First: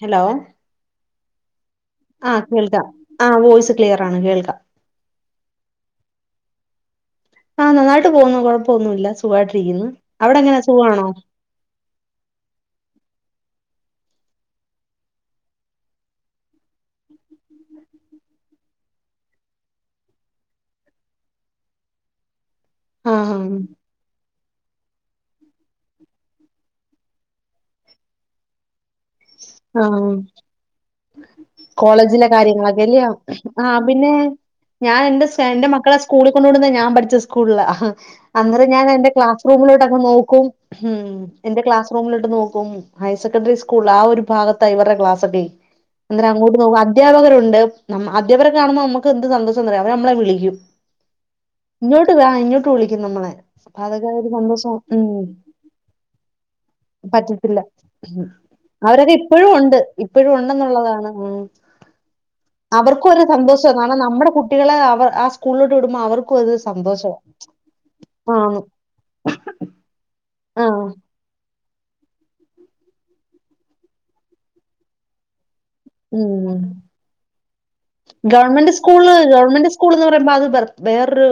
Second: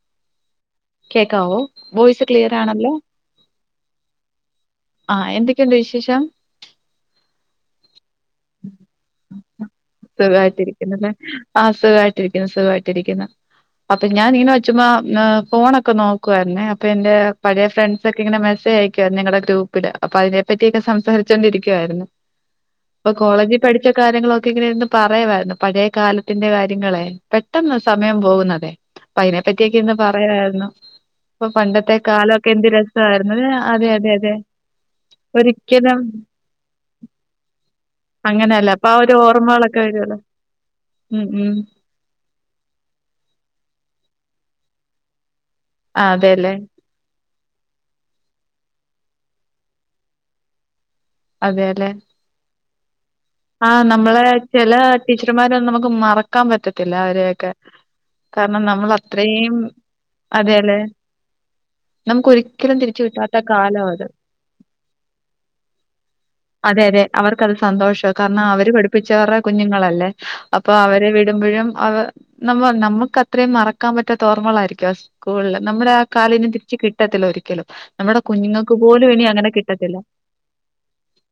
Hello കേക്കാവോ voice ആ clear കേൾക്കാം ആണല്ലോ ആ വോയിസ് ക്ലിയർ ആണ് കേൾക്കാം ആഹ് എന്തൊക്കെയുണ്ട് വിശേഷം ആഹ് നന്നായിട്ട് യിട്ട് പോന്നു കൊഴപ്പൊന്നുമില്ല സുഖമായിട്ടിരിക്കുന്നു അവിടെ എങ്ങനാ സുഖമാണോ? സുഖായിട്ടിരിക്കുന്നല്ലേ ആ സുഖായിട്ടിരിക്കുന്നു സുഖായിട്ടിരിക്കുന്നു അപ്പൊ ഞാന് ഇങ്ങനെ വെച്ചു ചുമ്മാ ഫോണൊക്കെ നോക്കുമായിരുന്നേ അപ്പൊ എന്റെ പഴയ ഫ്രണ്ട്സ് ഒക്കെ ഇങ്ങനെ മെസേജ് അയക്കുവാരുന്നു ഞങ്ങളുടെ ഗ്രൂപ്പില് അപ്പൊ അതിനെ പറ്റിയെക്കെ സംസാരിച്ചോണ്ടിരിക്കുവായിരുന്നു ഇപ്പൊ ആ കോളേജിൽ പഠിച്ച കാര്യങ്ങളൊക്കെ ഇങ്ങനെ ഇരുന്നു പറയുവായിരുന്നു പഴയ കാലത്തിന്റെ കാര്യങ്ങളെ പെട്ടെന്ന് സമയം പോകുന്നതെ അപ്പം അയിനെ പറ്റിയൊക്കെ ആ ഇന്ന് പറയുമായിരുന്നു ഇപ്പൊ പണ്ടത്തെ കോളേജിലെ കാലൊക്കെ എന്ത് കാര്യങ്ങളൊക്കെ അല്ലയോ രസമായിരുന്നു ആ അതെ പിന്നെ അതെ അതെ ഞാൻ എന്റെ എന്റെ മക്കളെ ഒരിക്കലും സ്കൂളിൽ കൊണ്ട് വിടുന്ന ഞാൻ പഠിച്ച സ്കൂളിലാ അന്നേരം അങ്ങനെയല്ല ഞാൻ അപ്പൊ ആ എന്റെ ഒരു ക്ലാസ് ഓർമ്മകളൊക്കെ റൂമിലോട്ട് ഒക്കെ വരുമല്ലോ നോക്കും ഉം എന്റെ ക്ലാസ് റൂമിലോട്ട് നോക്കും ഹയർ സെക്കൻ്ററി സ്കൂ കുള്ളാ ആ ഒരു ഭാഗത്താ ഇവരുടെ ക്ലാസ്സെക്കെ ആ, അന്നേരം അതെല്ലേ അങ്ങോട്ട് നോക്കും അധ്യാപകരുണ്ട് അധ്യാപക കാണുമ്പോ നമുക്ക് എന്ത് സന്തോഷംന്നറിയോ അവര്നമ്മളെ വിളിക്കും അതെല്ലേ ഇങ്ങോട്ട് വാ ഇങ്ങോട്ട് വിളിക്കും ക്കും നമ്മളെ ആ അപ്പൊ അതൊക്കെ നമ്മളെ ഒരു സന്തോഷാ ചില ഉം ടീച്ചർമാരൊന്നും നമുക്ക് മറക്കാൻ പറ്റത്തില്ല അവരെയൊക്കെ പറ്റത്തില്ല ഉം കാരണം നമ്മൾ അവരെക്കെ ഇപ്പോഴും അത്രയും ഉണ്ട് ഇപ്പോഴും അതെല്ലേ ഉണ്ടെന്നുള്ളതാണ് ഉം നമുക്ക് ഒരിക്കലും തിരിച്ചു അവർക്കു ഒരു കിട്ടാത്ത സന്തോഷാ കാലം കാരണം അത് നമ്മുടെ കുട്ടികളെ അവർ ആ സ്കൂളിലോട്ട് വിടുമ്പോ അവർക്കും ഒരു സന്തോ ശെരിയാ അവർക്കത് സന്തോഷാ കാരണം അവര് പഠിപ്പിച്ചവരുടെ കുഞ്ഞുങ്ങളല്ലേ അപ്പൊ ആഹ് അവരെ വിടുമ്പഴും അവ നമ്മ നമുക്ക് അത്രയും മറക്കാൻ പറ്റാത്ത ഓർമ്മകളായിരിക്കും ആ സ്കൂളില് നമ്മുടെ ആ കാലം ഉം തിരിച്ച് കിട്ടത്തില്ല ഒരിക്കലും നമ്മടെ ഗവൺമെന്റ് കുഞ്ഞുങ്ങൾക്ക് പോലും സ്കൂള് ഇനി അങ്ങനെ ഗവൺമെന്റ് സ്കൂൾ കിട്ടത്തില്ല എന്ന് പറയുമ്പോ അത് വേറൊരു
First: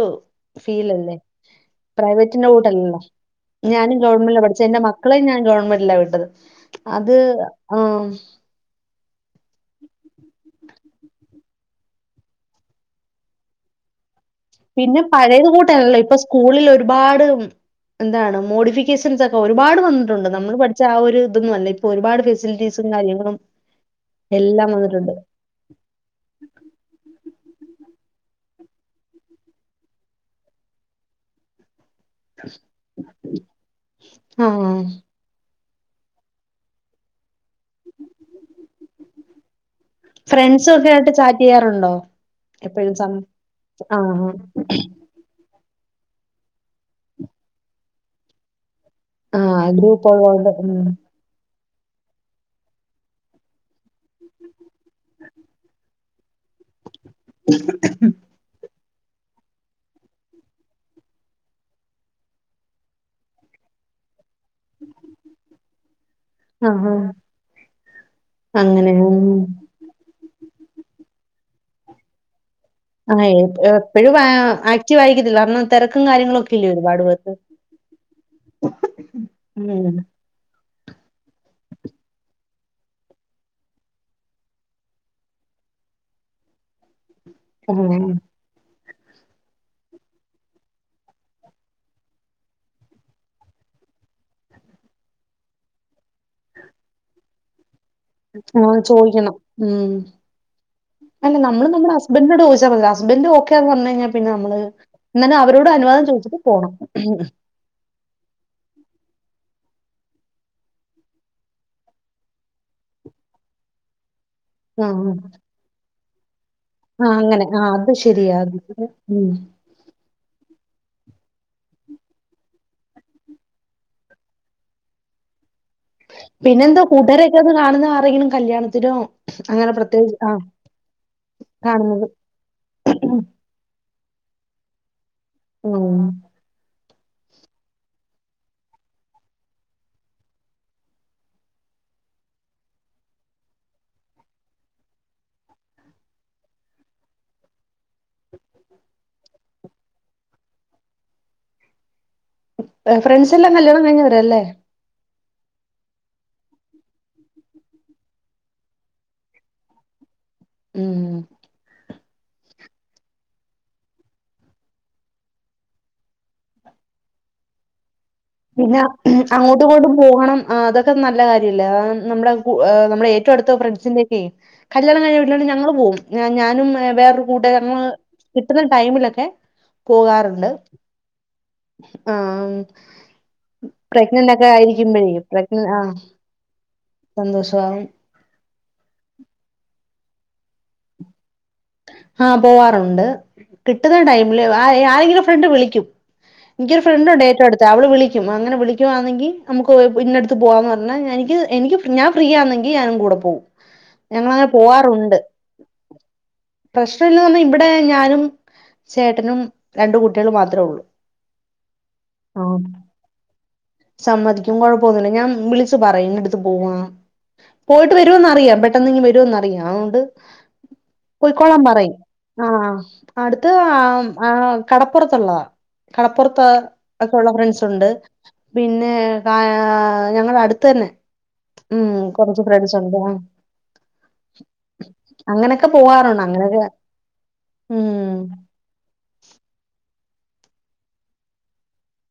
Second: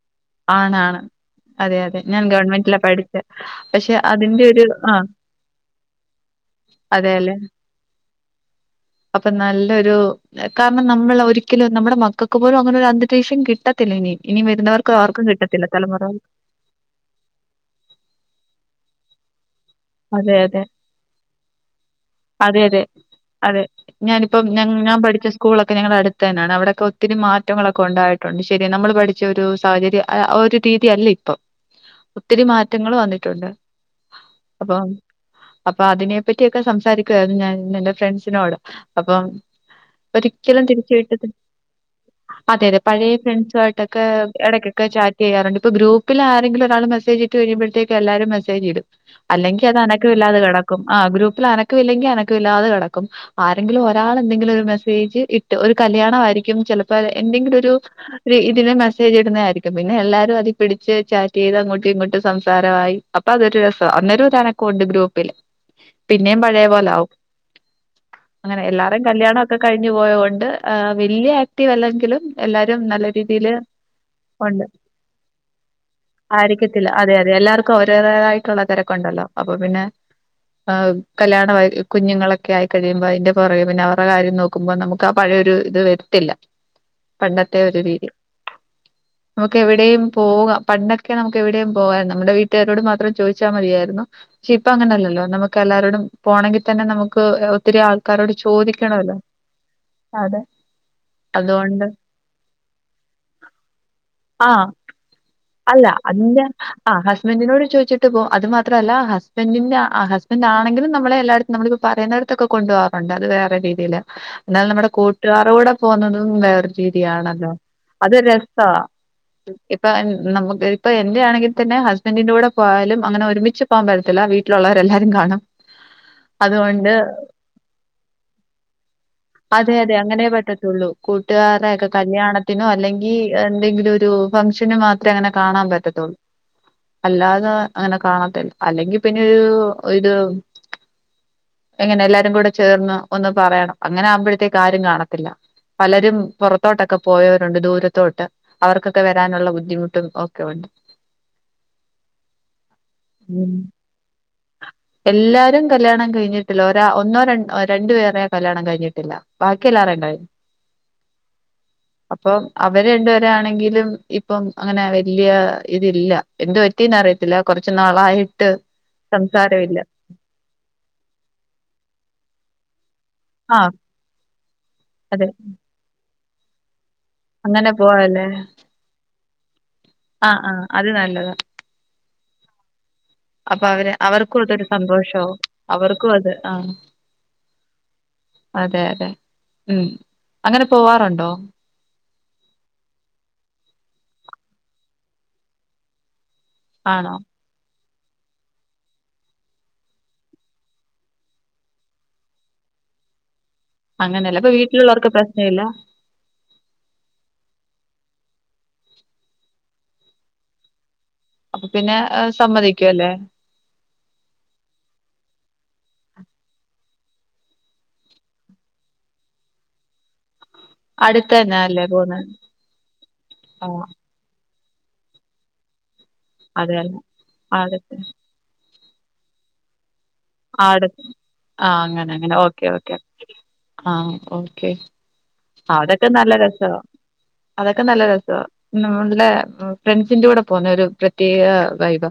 ആണാണ് ഫീലല്ലേ അതെ അതെ ഞാൻ പ്രൈവറ്റിന്റെ ഗവൺമെന്റിലാ കൂട്ടല്ലല്ലോ പഠിച്ചെ പക്ഷെ ഞാനും ഗവൺമെൻ്റിലാ അതിന്റെ ഒരു പഠിച്ചത് എന്റെ ആ മക്കളെയും ഞാൻ ഗവൺമെൻ്റിലാ വിട്ടത് അത് അതെല്ലേ ആഹ് അപ്പൊ നല്ല ല്ലൊരു കാരണം നമ്മൾ ഒരിക്കലും നമ്മുടെ മക്കൾക്ക് പോലും അങ്ങനെ ഒരു അന്തരീക്ഷം കിട്ടത്തില്ല ഇനി ഇനി വരുന്നവർക്ക് ആർക്കും കിട്ടത്തില്ല തലമുറ സ്കൂളില് ഒരുപാട് എന്താണ് മോഡിഫിക്കേഷൻസ് ഒക്കെ ഒരുപാട് വന്നിട്ടുണ്ട് അതെ നമ്മള് അതെ പഠിച്ച ആ ഒരു ഇതൊന്നും അല്ല ഇപ്പോ ഒരുപാട് ഫെസിലിറ്റീസും കാര്യങ്ങളും എല്ലാം ഞ്ഞം ഞാൻ വന്നിട്ടുണ്ട്. പഠിച്ച സ്കൂളൊക്കെ ഞങ്ങളെ അടുത്ത തന്നാണ് അവിടെൊക്ക ഒത്തിരി മാ റ്റങ്ങളൊക്കെ ഉണ്ടായിട്ടുണ്ട് ശരി നമ്മൾ പഠിച്ച ഒരു സാഹചര്യം ഒരു അഹ് രീതിയല്ല ഇപ്പം ഒത്തിരി മാറ്റങ്ങൾ വന്നിട്ടുണ്ട് ആഹ് അപ്പൊ അപ്പൊ അതിനെ പറ്റിയൊക്കെ സംസാരിക്കുവായിരുന്നു ഞാൻ എന്റെ ഫ്രണ്ട്സിനോട് അപ്പം ഒരിക്കലും ഫ്രണ്ട്സും ഒക്കെ തിരിച്ചു ആയിട്ട് കിട്ട ചാറ്റ് ചെയ്യാറുണ്ടോ? അതെ അതെ എപ്പഴും സം പഴയ ഫ്രണ്ട്സു ആയിട്ടൊക്കെ ആഹ് എടക്കൊക്കെ ചാറ്റ് ചെയ്യാറ്ണ്ട് ഇപ്പ ഗ്രൂപ്പിൽ ആരെങ്കിലും ഒരാൾ മെസേജിട്ട് കഴിയുമ്പഴത്തേക്ക് എല്ലാരും മെസേജ്ടും ആഹ് അല്ലെങ്കി അത അനക്ക ഗ്രൂപ്പ് ഇല്ലാതെ ഉള്ളോണ്ട് ഉം കിടക്കും ആഹ് ഗ്രൂപ്പിൽ അന ക്കമില്ലെങ്കിൽ അനക്കല്ലാത കിടക്കും ആരെങ്കിലും ഒരാൾ എന്തെങ്കിലും ഒരു മെസ്സേജ് ഇട്ട് ഒരു കല്യാണ ആരി ക്കും ചെലപ്പം എന്തെങ്കിലും ഒരു ഇതിന് മെ സേജ് ഇടുന്നയിരിക്കും പിന്നെ എല്ലരും അതി പിടിച്ച് ചാറ്റ് ചെയ്ത് അങ്ങോട്ടും ഇങ്ങോട്ടും സംസാരമായി അപ്പൊ അതൊരു രസ് അന്നേരു ഒരുണക്കുണ്ട് ഗ്രൂപ്പില് പിന്നെയും പഴയ ആഹ് പോലെ ആഹ് ആവും അങ്ങനെ എല്ലാരും കല്യാണ ഒക്കെ കഴിഞ്ഞു പോയകൊണ്ട് വലിയ ആക്റ്റീവ് അല്ലെങ്കിലും എല്ലാരും നല്ല ആയേ രീതിയിൽ പ്യൊ എപ്പഴും വാ ഉണ്ട് ആക്റ്റീവ് ആയിക്കത്തില്ല രണം തിരക്കും കാര്യങ്ങളും ഒക്കെ ഇല്ലേ ഒരുപാട് പേർക് എല്ലാർക്കും ഓരോതായിട്ടുള്ള തെരക്ക്ഉണ്ടല്ലോ അപ്പൊ ഉം പിന്നെ ആ കല്യാണവായി കുഞ്ഞുങ്ങളൊക്കെ ആയിക്കഴിയുമ്പോ അയിന്റെ പുറകെ പിന്നെ അവറെ കാര്യം നോക്കുമ്പോ നമുക്ക് ആ പഴയൊരു ഇത് വരത്തില്ല പണ്ടത്തെ ഒരു രീതി ആഹ് നമുക്ക് എവിടെയും പോകാം പണ്ടൊക്കെ നമുക്ക് എവിടെയും പോക നമ്മുടെ വീട്ടുകാരോട് മാത്രം ചോയ് ച്ചാ മതിയായിരുന്നു പക്ഷെ ഇപ്പൊ അങ്ങനെയല്ലല്ലോ നമുക്ക് എല്ലാരോടും പോണമങ്കിൽ തന്നെ നമുക്ക് ഒത്തിരി ആൾ പോം ചോയ്ക്കണം ഉം അതെ അല്ല നമ്മള് അതുകൊണ്ട് നമ്മള് ഹസ്ബന്ഡിനോട്യ്ച്ചാപോരെ ഹസ്ബൻഡ് ഓക്കെന്ന് പർഞയ്ഞ്ഞാ പിന്നെ നമ്മള് ന്ന്ന്നെ അവരോ അനു [unintelligible] ആഹ് ഹസ്ബൻഡിനോട് ചോദിച്ചിട്ട് പോ അത് മാത്രല്ല ഹസ് ഹസ്ബെൻ്റിൻ്റെ ആ ഹസ്ബൻറ് ആണെങ്കിലും നമ്മളെ എല്ലായടത്തും നമ്മളിപ്പം പറയുന്നിടത്തൊക്കെ കൊണ്ട പോകാറുണ്ട് അത് വേറെ രീതിയിയില് ന്നാൽ നമ്മുടെ ആഹ് കൂട്ടുകാരോടെ പോഉന്നതും വേ ആഹ് അങ്ങനെ രീതിയാണല്ലോ ആഹ് അത് ശരിയാ രസ ശരിയാ. ഉം ഇപ്പ നമുക്ക് ഇപ്പൊ എൻ്റെയാണെങ്കി തന്നെ ഹസ്ബൻഡറിന്റെ കൂടെ പോയാലും അങ്ങനെ ഒരുമിച്ച് പോകാൻ പറ്റത്തില്ല വീട്ടിലുള്ളവരെല്ലാവരും കാണും പിന്നെന്താ അതുകൊണ്ട് കൂട്ടുകാരെയൊക്കെകാണുന്നത് ആരോടെങ്കിലും കല്യാണത്തിനോ അങ്ങനെ പ്രതേകിച്ച് ആഹ് വീട്ടുകാരെയൊക്കെ കാണുന്നത് കല്യാണത്തിനോ അല്ലെങ്കി എന്തെങ്കിലും ഒരു ഫംഗ്ഷന് മാത്രേ അങ്ങനെ കാണാൻ ഉം പറ്റത്തുള്ളൂ അല്ലാതെ ത് അങ്ങനെ കാണത്തില്ല അല്ലെങ്കി പിന്നെ ഒരു ഒരു എങ്ങനെ എല്ലാരുകൂടെചേർന്ന് ഒന്ന് പറയണം അങ്ങനെ ആവുമ്പോഴത്തേക്ക് ആരും കാണത്തില്ല പലരും പുറത്തോട്ടൊക്കെ പോയവരുണ്ട് ദൂരത്തോട്ട് അവർക്കൊക്കെ വരാനുള്ള ബുദ്ധിമുട്ടും ഒക്കെ ഉ ഫ്രണ്ട്സ് ഉം. എല്ലാം കല്യാണം കഴിഞ്ഞ വരല്ലേ എല്ലാരും കല്യാണം കഴിഞ്ഞിട്ടില്ല ഒരാ ഒന്നോ ര രണ്ടു പേരെ കല്യാണം കഴിഞ്ഞിട്ടില്ല ബാക്കിയല്ലാരേം കഴിഞ്ഞു ഉം അപ്പോ അവര് രണ്ട് പേരാണെങ്കിലും ഇപ്പം അങ്ങനെ വലിയ ഇതില്ല എന്ത് ത്തിന്ന് അറിയത്തില്ല കുറച്ച് നാളായിട്ട് പിന്നെ അങ്ങോട്ടും സംസാരമില്ല ഇങ്ങോട്ടും പോണം അതൊക്കെ നല്ല കാര്യല്ലേ നമ്മളെ നമ്മളെ ഏറ്റവുംഅടുത്ത ആ ഫ്രണ്ട്സിന്റെഒക്കെ കല്യാണം കഴിഞ്ഞ അതെ വീട്ടിലേക്ക് ഞങ്ങൾ പോകും ഞാനും വേറരു അങ്ങനെ [unintelligible] പോവല്ലേ കിട്ടുന്ന ടൈമിലൊക്കെ ആ പോകാറുണ്ട് ആ അത് നല്ലതാ ആ അപ്പൊ അവര് അവർക്കും ഇതൊരു സന്തോഷാവും പ്രഗ്ന ആഹ് അവർക്കും അത് ആ സന്തോഷമാവും അതെ അതെ ഉം അങ്ങനെ പോവാറുണ്ടോ ആഹ പോവാറുണ്ട് കിട്ടുന്ന ടൈമില് ആരെങ്കിലും ഫ്രണ്ട് വിളിക്കും എനിക്കൊരു ഫ്രണ്ട് ആണോ ഉണ്ട് ഏറ്റവും അടുത്ത അവള് വിളി കും അങ്ങനെ വിളിക്കുവാണെങ്കിൽ നമുക്ക് ഇന്നടുത്ത് പോവാന്ന് പറഞ്ഞാ എനിക്ക് എനിക്ക് ഞാൻ ഫ്രീ ആന്നെങ്കി ഞാനും കൂടെ പോകും. അങ്ങനെയല്ല ഞങ്ങളങ്ങനെ ഇപ്പൊ വീട്ടിലുള്ളവർക്ക് പ്രശ്ന ഇല്ല പ്രശ്ന ഇല്ലെന്ന് പറഞ്ഞാൽ ഇവിടെ ഞാനും ചേട്ടനും രണ്ടു കുട്ടികളും മാത്രേ ഉള്ളു അപ്പൊ പിന്നെ സമ്മതിക്കുവല്ലേ സമ്മതിക്കും കൊഴപ്പൊന്നൂല്ല ഞാൻ വിളിച്ചു പറയും ഇന്നടുത്ത് പോവുവാണെന്ന് പോയിട്ട് വരുമെന്നറിയാം പെട്ടെന്നിങ്ങു വരുമെന്നറിയാം അതുകൊണ്ട് അടുത്ത് തന്നെ പൊയ്ക്കോള്ളാൻ അല്ലേ പറയും പോന്നെ ആഹ് അടുത്ത് ആഹ് ആ കടപ്പുറത്തുള്ളതാ. കടപ്പുറത്ത് അതെയല്ലേ ഒക്കെയൊള്ള ഫ്രണ്ട്സ് ഉണ്ട് അടുത്ത് പിന്നെ കാ ഞങ്ങള അടുത്ത് തന്നെ ആ ഉം അങ്ങന അങ്ങനെ കൊറച്ച് ഓക്കെ ഫ്രണ്ട്സ് ഓക്കെ ഉണ്ട് ആ ആ ഓക്കെ അങ്ങനൊക്കെ അവിടെക്കെന്നാ പോവാറുണ്ട് നല്ല അങ്ങനൊക്കെ രസാ അതൊക്കെ നല്ല ഉം രസവാ [unintelligible] ഫ്രണ്ട്സിന്റെ കൂടെ പോവൂന്ന ഒരു പ്രത്യേക വൈബാ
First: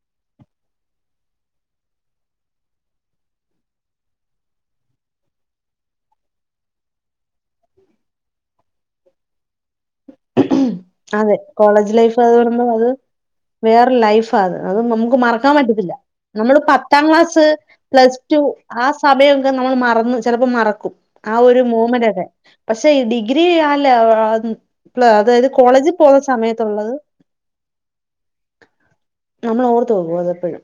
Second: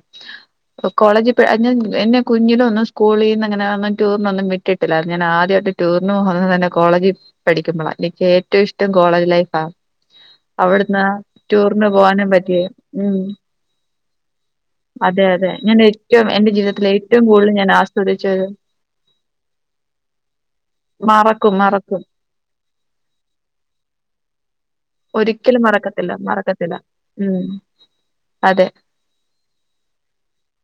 കോളേജി പോയ് ഞാൻ എന്നെ കുഞ്ഞില് ഒന്നു സ്കൂളിൽ നിന്ന് അങ്ങനെ ഒന്നും ടു റിനൊന്നും വിട്ടിട്ടില്ല ഞാൻ ആദ്യമായിട്ട് ടൂറിന് പോക്ന്ന തന്ന കോളജിൽ പഠിക്ക്മ്പോളാ എനിക്ക് ഏറ്റവും ഇഷ്ടം കോളേജ് ലൈഫാ ഉം അവിടുന്ന് അതെ ടൂറിന് കോളേജ് ലൈഫ് പോകാനും പറ്റി [unintelligible] അത് ഉം വേറെ ലൈഫാത് അത് നമുക്ക് അതെ അതെ മറക്കാൻ ഞാൻ പറ്റത്തില്ല ഏറ്റവും എന്റെ നമ്മള് ജീവിതത്തിലെ പത്താം ഏറ്റവും ക്ലാസ് കൂടുതൽ ഞാൻ പ്ലസ് ആസ്വദിച്ച ടു ആ സമയമൊക്കെ നമ്മൾ മറന്നു ചിലപ്പോ മറക്കും ആ മറക്കും ഒരു മറക്കും മൂവ്മെന്റ് ഒക്കെ പക്ഷെ ഈ ഡിഗ്രി ആല്ല ഒരിക്കലും മറക്കത്തില്ല മറക്കത്തില്ല ഉം അതെ നമ്മൾ ഓർത്ത് വെക്കും അത് എപ്പഴും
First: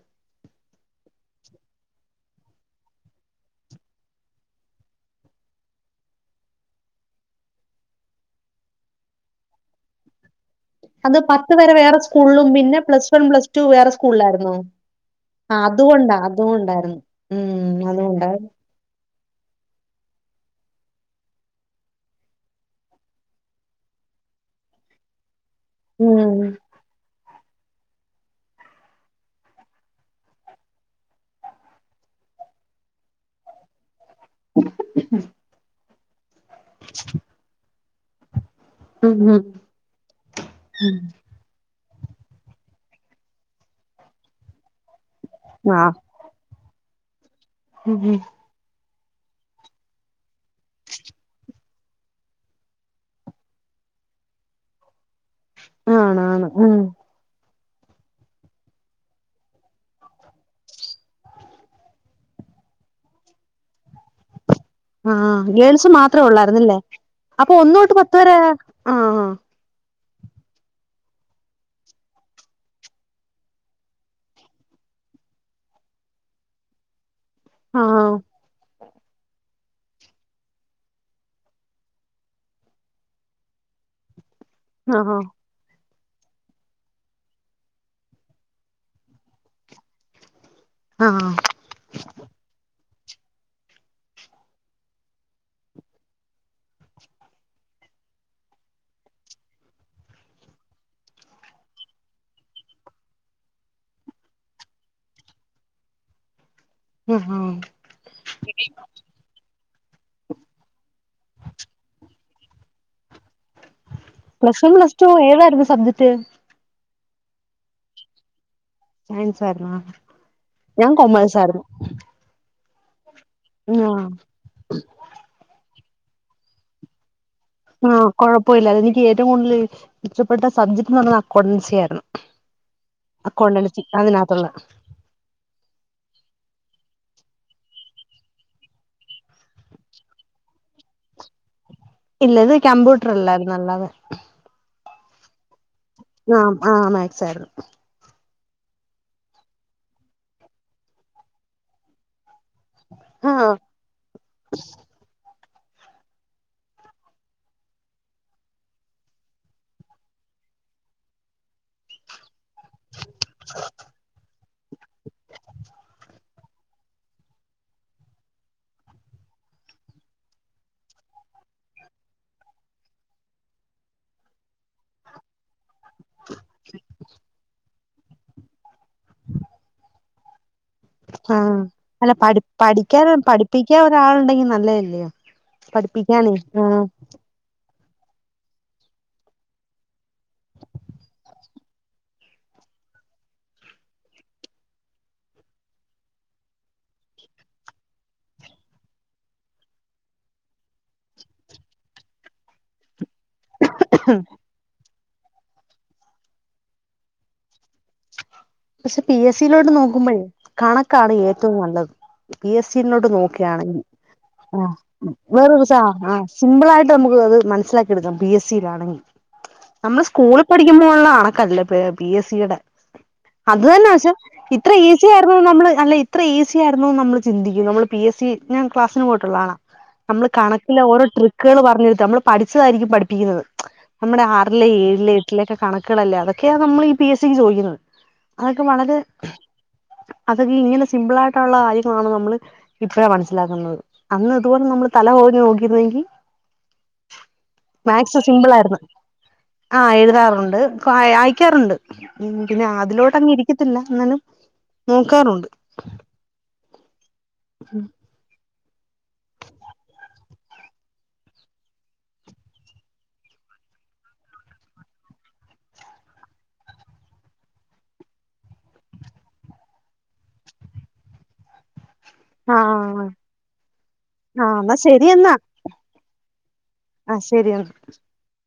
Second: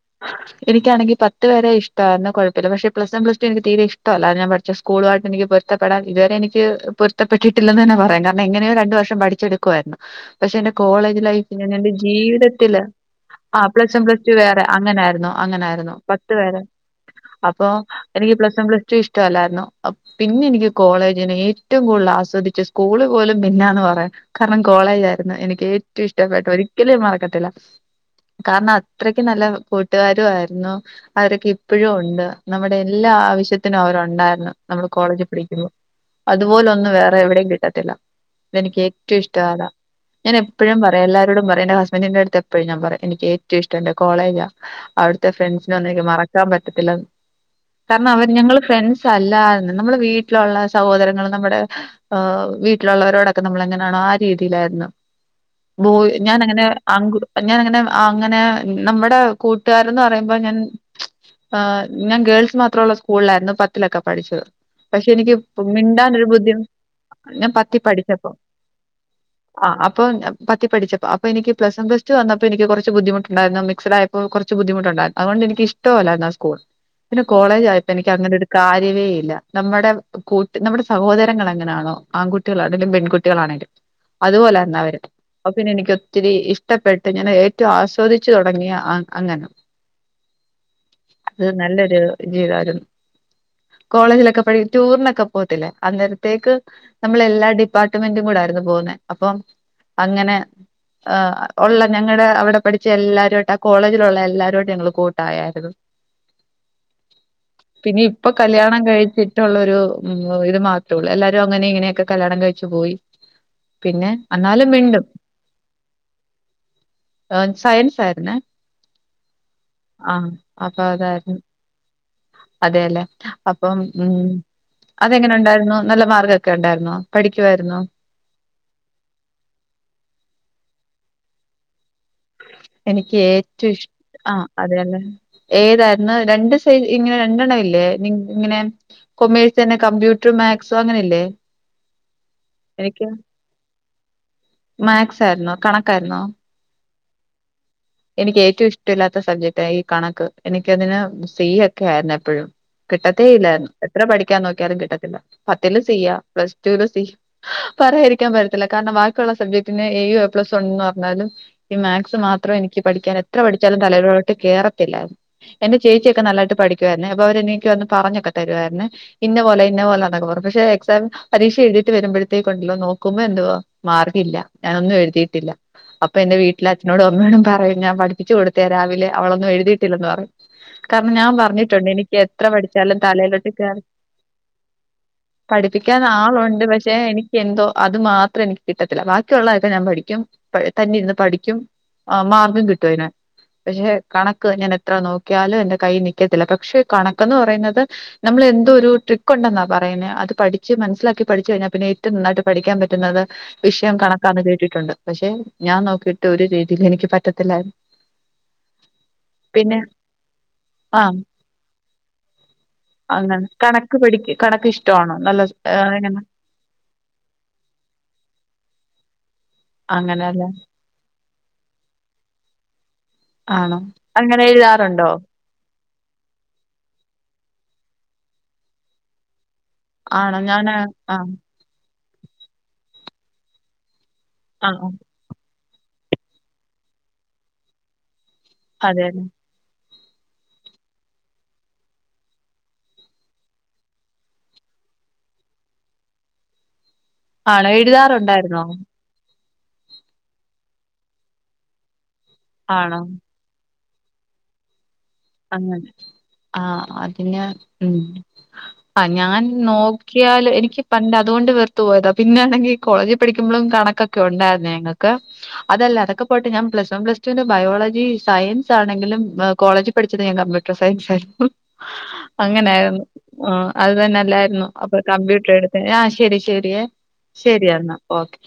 എനിക്കാണെങ്കി പത്ത് വരെ ഇഷ് ടായിരുന്നു കുഴപ്പില്ല പക്ഷേ പ്ലസ് വൺ പ്ലസടു എനിക്ക് തീരെ ഇഷ്ടല്ലായ്രുന്നു ഞാൻ പഠിച്ച സ്കൂളുമായിട്ട് എനിക്ക് പൊരുത്തെപ്പെടാൻ ഇതുവരെ എനിക്ക് പൊരുത്തപ്പെട്ടിട്ടില്ലെന്ന് തന്നെ പറയാം കാരണം എങ്ങനെയോ രണ്ട് വർഷം പഠിച്ചെടുക്കുകയായിരുന്നു പക്ഷേ എന്റെ അത് കോളേജ് പത്ത് ലൈഫ് വരെ എന്റെ വേറെ സ്കൂളിലും പിന്നെ ജീവിതത്തില് പ്ലസ് വൺ ആ ടു വേറെ പ്ലസ് വൺ പ്ലസ്ടു സ്കൂളിലായിരുന്നു വേറെ അങ്ങനൊയിരുന്നു ആ അങ്ങനായിരുന്നു അതുകൊണ്ടാ പത്ത് വരേ അതുകൊണ്ടായിരുന്നു അപ്പൊ ഉം അതുകൊണ്ട എനിക്ക് പ്ലസ് വൺ പ്ലസ് ടു ഇഷ്ടമല്ലായിരുന്നു അപ് പിന്നെ എനിക്ക് കോളേജിനെ ഏറ്റവും കൂടുതൽ ആസ്വദിച്ച് സ്കൂള് പോലും പിന്നാണ് പറയാൻ കാരണം കോളേജ ആയിരുന്നു എനിക്ക് ഏറ്റവും ഉം ഇഷ്ടപ്പെട്ട ഒരിക്കലും ഞാൻ മറക്കത്തില്ല കാരണം അത്രക്ക് നല്ല കൂട്ടുകാരും ആയിരുന്നു അവരൊക്കെ ഇപ്പഴും ഉണ്ട് നമ്മുടെ എല്ലാ ആവശ്യത്തിനും അവരുണ്ടായിരുന്നു നമ്മള് കോളേജിൽ പഠിക്കുമ്പോ അതുപോലെ ഒന്ന് വേറെ എവിടെയും കിട്ടത്തില്ല ഇതെനിക്ക് ഉം ഏറ്റവും ഉം ഇഷ്ടാതാ ഞാൻ എപ്പോഴും പറയും എല്ലാരോടും പറയും ന്റെ ഹസ് ബന്റിന്റെ അടുത്ത് ഞാൻ എപ്പഴും പറയും എനിക്ക് ഏറ്റവും ഇഷ്ടന്റെ കോളേജാ അവിട്ത്തെ ആ ഫ്രണ്ട്സിനൊന്ന് എനിക്ക് മറ ക്കാൻ പറ്റത്തില്ലന്ന് കാരണം ഞങ്ങൾ ഫ്രണ്ട്സ് സഅല്ലാന്ന് നമ്മള് വീട്ടിലുള്ള സഹോദരങ്ങള് നമ്മുടെ ഹ് വീട്ടിലുള്ളവരോടൊക്കെ നമ്മള് എങ്ങനെയാണോ ആ രീതിയിലായിരുന്നു ബോയ് ഞാൻ ആണാണ് അങ്ങനെ ഉം ആൺകു ഞാൻ അങ്ങനെ അങ്ങനെ നമ്മടെ കൂട്ടുകാരന്ന് പറയുമ്പോ ഞാൻ ആ ഞാൻ ഗേൾസ് മാത്ര ഉള്ള സ്കൂളിലായിരുന്നു പത്തിലൊക്കെ പഠിച്ചത് പക്ഷേ ആ എനിക്ക് ഗേൾസ് മാത്രേ മിണ്ടാനൊരു ബുദ്ധി ഉള്ളായിരുന്നല്ലേ ഞാൻ അപ്പൊ ഒന്ന് പത്തി തൊട്ട് പത്ത് പഠിച്ചപ്പോ വരെ ആ ആഹ് അപ് പ്പോ ഞാൻ പത്തി പഠിച്ചപ്പോ അപ്പോ എനിക്ക് പ്ലസ് വൺ പ്ലസ്ടു വന്നപ്പോ എനിക്ക് കുറച്ച് ബുദ്ധിമുട്ട്ണ്ടായിരുന്നു മിക്സഡ് ആയപ്പോ കുറച്ച് ബുദ്ധിമുട്ട് [unintelligible] അതുകൊണ്ട് എനി ഇഷ്ട അല്ലായിരുന്നു ആ സ്കൂൾ പിന്നെ കോളേജ് ആ ആയപ്പോൾ എനിക്ക് ആ അങ്ങനെ ഒരു കാ [unintelligible] ഇല്ലാ നമ്മുടെ കൂട്ട് നമ്മുടെ സഹോദരങ്ങള് എങ്ങനെയാണോ ആൺകുട്ടികളാണെങ്കിലും പെൺകുട്ടികളാണെങ്കിലും അതുപോലെ തന്നാ അവര് അപ്പ പിന്നെ എനിക്ക് ഒത്തി ത്തിരി ഇഷ്ടപ്പെട്ട് ഞാൻ ഏറ്റവും ആസ്വദിച്ചു തുടങ്ങിയ അങ്ങനെ ആ ആ അത് നല്ലൊരു ജീവിതായിരുന്നു കോളേജിലൊക്കെ പഠ ടൂറിനൊക്കെ പോകത്തില്ല അന്നരത്തേക്ക് നമ്മൾ എല്ലാ ഡിപ്പാർട്ട്മെന്റും കൂടായിരുന്നു. പോന്നെ അപ്പം അങ്ങനെ ആണോ ഉള്ള ഞങ്ങളടെ അവിടെ പഠിച്ച എല്ലാരരുട്ട് ആ കോളേജിലുള്ള എല്ലാരരുട്ടും ഞങ്ങള് കൂ ട്ടായായിരുന്നു പിന്നെ ഇപ്പൊ കല്യാണം കഴിച്ചിട്ടുള്ളൊരു ഉം ഇത് മാത്രേള്ളൂ എല്ലാരും അങ്ങനെ ഇങ്ങനെയൊക്കെ കല്യാണം കഴിച്ചു പോയി പിന്നെ പ്ലസ് എന്നാലും വൺ പ്ലസ് മിണ്ടും ടു ഏതായിരുന്നു സബ്ജക്ട് ആ സയൻസ്ആയിരുന്നേ സയൻസ് ആയിരുന്നു ഞാൻ കൊമേഴ്സ് ആയിരുന്നു അതെല്ലെ അപ്പം ആ ഉം അതെങ്ങനെ ഉണ്ടായിരുന്നു നല്ല മാർകൊക്കെ ഉണ്ടായിരുന്നോ പഠിക്കുവായിരുന്നോ ആ കുഴപ്പുല്ല അത് എനിക്ക് ഏറ്റവും കൂടുതൽ ഇഷ്ടപ്പെട്ട സബ്ജക് ട് ന്ന് പറഞ്ഞത് അക്കൗണ്ടൻസി ആയിരുന്നു എനിക്ക് ഏറ്റവും അക്കൗണ്ടൻസി ഇഷ് ആ അതിനകത്തുള്ള അതെല്ലെ ഏതായിരുന്നു രണ്ട് സൈ ഇങ്ങനെ രണ്ടെണ്ണം ഇല്ലേ ഇങ്ങനെ കൊമേഴ്സെന്നെ കമ്പ്യൂട്ടർ മാക്സ് അങ്ങനെല്ലേ ഇല്ല ഇത് കമ്പ്യൂട്ടർ അല്ലായിരുന്നു അല്ലാതെ മാക്സ് ആയിരുന്നു കണ ആ ആഹ് മക്സായിരുന്നു എനിക്ക് ഏറ്റവും ഇഷ്ടല്ലാത്ത സബ്ജക്ട് ഈ കണക്ക് എനിക്കതിന് സി ഒക്കെ ആയിരുന്നു എപ്പോഴും ആ കിട്ടത്തേല്ലായിരുന്നു എത്ര പഠിക്കാൻ നോക്കിയാലും കിട്ടത്തില്ല പത്തിൽ സി പ്ലസ് ടൂലും സി പറയാരിക്കാൻ പറ്റത്തില്ല കാരണം ബാ ക്കിയുള്ള സബ്ജക്ടന് എയുംഎ പ്ലസ് ഉണ്ട് എന്ന് പറഞ്ഞാലും ഈ മാക്സ് മാ ത്രം എനിക്ക് പഠിക്കാ എത്ര പഠിച്ചാലും തലയിലോട്ട് കേറത്തില്ലായിരുന്നു എന്റെ ചേച്ചിയൊക്കെ നല്ലായിട്ട് പഠിക്കുവായിരുന്നേ അപ്പൊ അവര് എനിക്ക് വന്ന് പറഞ്ഞൊക്കെ തരുവായിരുന്നു ഇന്ന പോലെന്ന പോലാന്നൊക്കെ പറഞ്ഞു പക്ഷെ എക്സാം പരീ എഴുതിട്ട് വരുമ്പോഴത്തേക്ക് ഉണ്ടല്ലോ നോക്കുമ്പോ എന്തുവാ മാർകില്ല ഞാനൊന്നും എഴുതിയിട്ടില്ല അപ്പൊ എന്റെ വീട്ടില അച്ഛനോട് അമ്മെനോടും പറ ഞാൻ പഠപ്പിച്ച കൊടുത്തെയ രാവിലെ അവളൊന്നും എഴുതിട്ടില്ലന്ന് പറയും കാരണം ഞാൻ ആഹ് പറഞ്ഞിട്ടുണ്ട് അല്ല എനിക്ക് പഠി എത്ര പഠിച്ചാലും പഠിക്കാൻ തലയിലോട്ട് പഠിപ്പിക്കാൻ കേറി ഒരാളുണ്ടെങ്കി നല്ലതല്ലയോ പഠിപ്പിക്കാൻ പഠിപ്പിക്കാനേ ആളുണ്ട് ആഹ് പക്ഷെ എനിക്ക് എന്തോ അത് മാത്രം എനിക്ക് കിട്ടത്തില്ല ബാക്കിയുള്ളതൊക്കെ ഞാൻ പഠിക്കും തന്നെ ഇരുന്ന് പഠിക്കും മാർക്കും കിട്ടും അതിന് പക്ഷെ കണക്ക് ഞാൻ എത്ര നോക്കിയാലും എന്റെ കൈൽ നിക്കത്തില്ല പക്ഷെ കണക്കന്ന് പറയുന്നത് നമ്മള് എന്തോ ഒരു ട്രിക്ക് ഉണ്ടെന്നാ പറയുന്നത് അത് പഠിച്ച് മനസ്സിലാക്കി പഠിച്ചു കഴിാൽ പിന്നെ ഏറ്റവും നന്നായിട്ട് പഠിക്കാൻ പറ്റുന്നത് വിഷയം കണക്കാന്ന് കേട്ടിട്ടുണ്ട് പക്ഷെ ഞാൻ നോക്കിട്ട് ഒരു രീതിക്കും എനിക്ക് പറ്റത്തില്ലായിരുന്നു പക്ഷെ പി എസ് സിയിലോട്ട് പിന്നെ നോക്കുമ്പോൾ ആ കണക്കാണ് ഏറ്റവും നല്ലത് പി എസ് സോട്ട് അങ്ങനെ നോക്കുകാണെങ്കിൽ കണക്ക് പഠിക്ക കണക്ക് ആ ഇഷ്ടമാണോ നല്ല വേറൊരു സ ആ ആ എങ്ങനെ സിമ്പിള ആയിട്ട് നമുക്ക് അത് മസ്സിലാക്കിെ എടുക്കാം പി എസ് സി ആണെങ്കിൽ നമ്മള് സ്കൂളിൽ അങ്ങനെയല്ലേ പഠിക്കുമ്പോള്ള കണക്കല്ലേ പി എസ് സിടെ അത് ആണോ തന്നെ പക്ഷേ അങ്ങനെ ഇത്ര ഈസി എഴുതാറുണ്ടോ ആയിരുന്നു നമ്മള് അന്ന് എത്ര ഈസി ആയിരുന്നു നമ്മൾ ചിന്തിക്കും നമ്മൾ പി എസ് സി ഞാൻ ക്ലാസിന് പോയിട്ടുള്ള ആളാ നമ്മള് ആണോ ഞാന് കണക്കിലെ ഓരോ ആ ട്രിക്കുകൾ പറഞ്ഞരുത്ത നമ്മള് പഠിച്ചതായിരിക്കും പഠിപ്പിക്കുന്നത് നമ്മുടെ ആറിലെ ആ ഏഴിലെ എട്ടിലെ ഒക്കെ കണക്കുകളല്ലേ അതൊക്കെയാ നമ്മൾ ഈ പി എസ് സിക്ക് ചോദിക്കുന്നത് അതൊക്കെ വളരെ അതെയതെ. അതൊക്കെ ഇങ്ങനെ സിംപിൾ ആയിട്ടുള്ള കാര്യങ്ങളാണ് നമ്മള് ഇപ്പഴേ മനസ്സിലാക്കുന്നത് അന്ന് ഇതുപോലെ നമ്മ ന് തല പുകഞ്ഞ് നോകിരുന്നെങ്കി ആണോ സിമ്പിൾ എഴുതാറുണ്ടായിരുന്നോ ആയിരുന്നു ആഹ് എഴുതാറുണ്ട് അയക്കാറുണ്ട് പിന്നെ ആണോ? അതിലോട്ട്ങ്ങ് ഇരിക്കത്തില്ല ന്നാലും നോക്കാറുണ്ട് ആഹ് അതെന്നാണ് ഉം ആ ഞാൻ നോക്കിയാല് എനിക്ക് പണ്ട് അതുകൊണ്ട് വെർത്ത് പോയതാ പിന്നൊണെങ്കിൽ കോളേജിൽ പഠിക്കുമ്പോ കണകൊക്കെ ഉണ്ടായിരുന്നേ ഞങ്ങക്ക് അതല്ല അതൊക്കെ പോട്ടെ ഞാൻ പ്ലസ് വൺ പ്ലസ് ടുന് ബയോളജി സയൻ ൻസ് ആണെങ്കിലും കോളേജ് പഠിച്ചത് ഞാൻ കമ്പ്യൂട്ടർ സയൻസ് ആയിരുന്നു ആഹ് അങ്ങനായിരുന്നു. ആ അത് തന്നെ ആഹ് അല്ലായിരുന്നു എന്നാ അപ്പൊ ശരിയെന്നാ കമ്പ്യൂട്ടർ എടുത്തെ ആഹ് ശരി ശരിയെ ആഹ് ശരിയെന്നാ ശരി എന്നാ ഓക്കെ